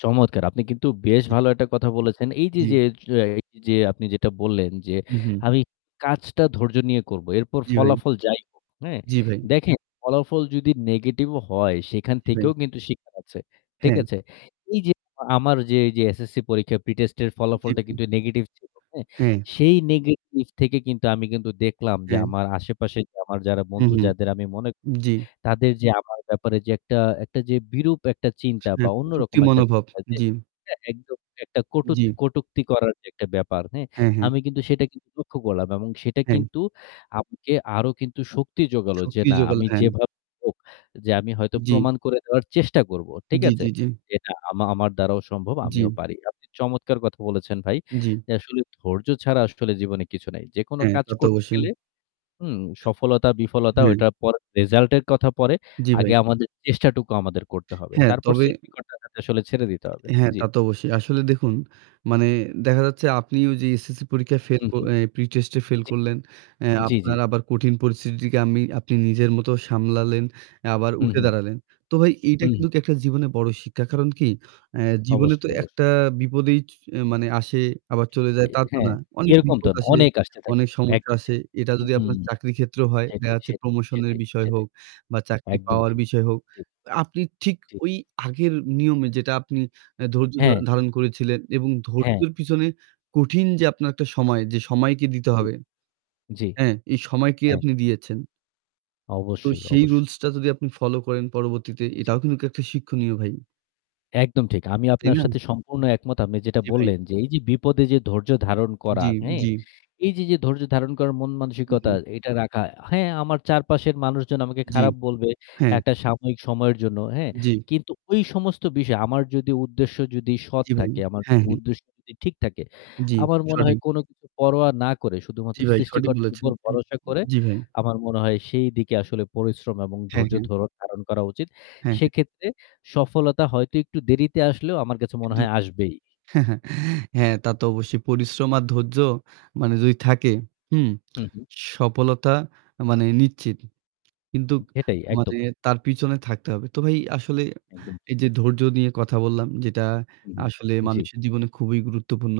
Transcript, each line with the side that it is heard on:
left: চমৎকার! আপনি কিন্তু বেশ
right: জি।
left: ভালো একটা কথা বলেছেন। এইযে,
right: জি।
left: যে, যো এইযে আপনি যেটা বললেন, যে
right: উ হুম।
left: আমি কাজটা ধৈর্য নিয়ে করব এরপর
right: জি, ভাই।
left: ফলাফল যাই হোক হ্যাঁ?
right: জি, ভাই।
left: দেখেন, ফলাফল যদি negative ও হয় সেখান
right: জি, ভাই।
left: থেকেও কিন্তু শিখার আছে। ঠিক
right: হ্যাঁ।
left: আছে? এইযে আমার যে এইযে SSC পরীক্ষার pre test এর
right: জি,
left: ফলাফলটা
right: ভাই।
left: কিন্তু negative ছিল, হ্যাঁ?
right: হ্যাঁ।
left: সেই negative থেকে কিন্তু আমি কিন্তু দেখলাম যে
right: অ্যা
left: আমার আশেপাশের আমার যারা বন্ধু
right: উহু।
left: যাদের আমি মনে,
right: জি।
left: তাদের যে আমার ব্যাপারে যে একটা একটা যে বিরূপ একটা চিন্তা বা
right: [unintelligible] যুক্তি
left: অন্যরকম একটা
right: মনোভাব।
left: চিন্তা যে
right: জি।
left: এটা একদম একটা কটূক
right: জি।
left: কটূক্তি করার যে একটা ব্যাপার, হ্যাঁ?
right: হ্যাঁ, হ্যাঁ।
left: আমি কিন্তু সেটা কিন্তু লক্ষ্য করলাম এবং সেটা
right: হ্যাঁ।
left: কিন্তু আমাকে আরও কিন্তু শক্তি জোগালো যে
right: শক্তি
left: না
right: যোগালো
left: আমি
right: হ্যাঁ।
left: যেভাবেই হোক যে আমি হয়তো
right: জি।
left: প্রমাণ করে দেওয়ার চেষ্টা করব। ঠিক
right: জি,
left: আছে?
right: জি, জি।
left: যে না আমা আমার দ্বারাও সম্ভব, আমিও
right: জি।
left: পারি। আপনি চমৎকার কথা বলেছেন, ভাই।
right: জি।
left: যে আসলে ধৈর্য ছাড়া আসলে জীবনে কিছু নাই। যেকোনো
right: হ্যাঁ,
left: কাজ
right: তা তো
left: করতে
right: অবশ্যই।
left: গেলে হুম, সফলতা বিফলতা
right: হ্যাঁ।
left: ওটার পরে result এর কথা পরে।
right: জি, ভাই।
left: আগে আমাদের চেষ্টাটুকু আমাদের করতে হবে।
right: হ্যাঁ,
left: তারপর
right: তবে
left: সৃষ্টিকর্তার কাছে আসলে ছেড়ে দিতে হবে।
right: হ্যাঁ,
left: জি।
right: তা তো অবশ্যই। আসলে দেখুন, মানে দেখা যাচ্ছে আপনিও যে SSC পরীক্ষায় fail ক
left: উহু।
right: অ্যা pre test-এ fail
left: জি,
right: করলেন, অ্যা
left: জি, জি।
right: আপনার আবার কঠিন পরিস্থিতিকে আমি আপনি নিজের মতো সামলালেন, অ্যা আবার
left: হুম,
right: উঠে
left: হুম,
right: দাঁড়ালেন। তো ভাই, এইটা
left: হুম।
right: কিন্তু একটা জীবনে বড় শিক্ষা। কারণ কি? অ্যা জীবনে
left: অবশ্যই,
right: তো
left: অবশ্যই।
right: একটা বিপদই চ মানে আসে আবার চলে যায়,
left: এ
right: তা তো
left: হ্যাঁ,
right: না। অনেক
left: এরকম
right: বিপদ
left: তো না।
right: আসে,
left: অনেক আসতে থাকে।
right: অনেক সমস্যা
left: একদম
right: আসে।
left: ঠিক।
right: এটা যদি আপনার
left: হুম।
right: চাকরির ক্ষেত্রও হয়, দেখা
left: সেটাই,
right: যাচ্ছে
left: সেটাই,
right: promotion-এর
left: সেটাই,
right: বিষয় হোক
left: সেটাই।
right: বা চাকরি
left: একদম
right: পাওয়ার
left: ঠিক।
right: বিষয় হোক,
left: ঠিক।
right: আপনি ঠিক
left: জি।
right: ওই আগের নিয়মে যেটা আপনি অ্যা ধৈর্য ধ
left: হ্যাঁ।
right: ধারণ করেছিলেন এবং
left: হ্যাঁ।
right: ধৈর্যর পিছনে কঠিন যে আপনার একটা সময়, যে সময়কে দিতে
left: জি,
right: হবে,
left: জি।
right: হ্যাঁ, এই সময়কে
left: হ্যাঁ।
right: আপনি দিয়েছেন তো
left: অবশ্যই,
right: সেই
left: অবশ্যই।
right: rules-টা যদি আপনি follow করেন পরবর্তীতে
left: জি।
right: এটাও কিন্তু একটা শিক্ষণীয়, ভাই।
left: একদম ঠিক। আমিও
right: তাই
left: আপনার
right: না?
left: সাথে সম্পূর্ণ একমত। আপনি যেটা
right: জি ভাই।
left: বললেন, যে এইযে বিপদে যে ধৈর্য ধারণ
right: জি,
left: করা, হ্যাঁ?
right: জি।
left: এইযে, যে ধৈর্য ধারণ করার
right: উ
left: মন-মানসিকতা
right: হু।
left: এটা রাখা, হ্যাঁ আমার চারপাশের মানুষজন আমাকে
right: জি।
left: খারাপ বলবে
right: হ্যাঁ।
left: একটা সাময়িক সময়ের জন্য, হ্যাঁ?
right: জি।
left: কিন্তু ওই সমস্ত বিষয় আমার যদি উদ্দেশ্য যদি সৎ
right: জি ভাই।
left: থাকে, আমার
right: হ্যাঁ, হ্যাঁ।
left: উদ্দেশ্য যদি ঠিক থাকে,
right: জি,
left: আমার মনে হয়
right: সঠিক।
left: কোন কিছু পরোয়া না করে
right: জি
left: শুধুমাত্র
right: ভাই, সঠিক
left: সৃষ্টিকর্তার
right: বলেছেন।
left: উপর ভরসা করে
right: জি ভাই।
left: আমার মনে হয় সেই দিকে আসলে পরিশ্রম এবং
right: হ্যাঁ,
left: ধৈর্য
right: হ্যাঁ।
left: ধরণ ধারণ করা উচিত।
right: হ্যাঁ, হ্যাঁ।
left: সেক্ষেত্রে সফলতা হয়তো একটু দেরিতে আসলেও আমার কাছে মনে
right: কিন্তু
left: হয় আসবেই।
right: হ্যাঁ, তা তো অবশ্যই পরিশ্রম আর ধৈর্য মানে যদি থাকে, হুম?
left: হু, হু।
right: সফলতা মানে নিশ্চিত। কিন্তু
left: সেটাই
right: মানে
left: একদম।
right: তার পিছনে থাকতে হবে। তো ভাই আসলে
left: একদম
right: এই
left: ঠিক।
right: যে ধৈর্য নিয়ে কথা বললাম যেটা
left: হুম,
right: আসলে
left: হুম। জি।
right: মানুষের জীবনে খুবই গুরুত্বপূর্ণ।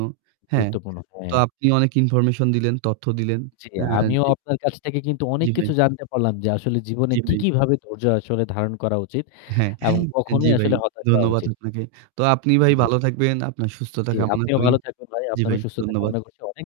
right: হ্যাঁ?
left: গুরুত্বপূর্ণ,
right: তো
left: হ্যাঁ।
right: আপনি অনেক information দিলেন, তথ্য দিলেন।
left: জি,
right: হ্যাঁ,
left: আমিও
right: জি।
left: আপনার কাছ থেকে কিন্তু অনেক
right: জি ভাই।
left: কিছু জানতে পারলাম যে আসলে জীবনে
right: জি
left: কি,
right: ভাই।
left: কি ভাবে ধৈর্য আসলে ধারণ করা উচিত
right: হ্যাঁ।
left: এবং
right: অ্যা জি
left: কখনোই
right: ভাই।
left: আসলে হতাশ হওয়া
right: ধন্যবাদ
left: উচিত
right: আপনাকে। তো আপনি ভাই
left: জি।
right: ভালো থাকবেন, আপনার সুস্থতা
left: জি,
right: কামনা
left: আপনিও
right: করি।
left: ভালো থাকবেন ভাই।
right: জি
left: আপনারও
right: ভাই,
left: সুস্থতা
right: ধন্যবাদ।
left: কামনা করছি অনেক।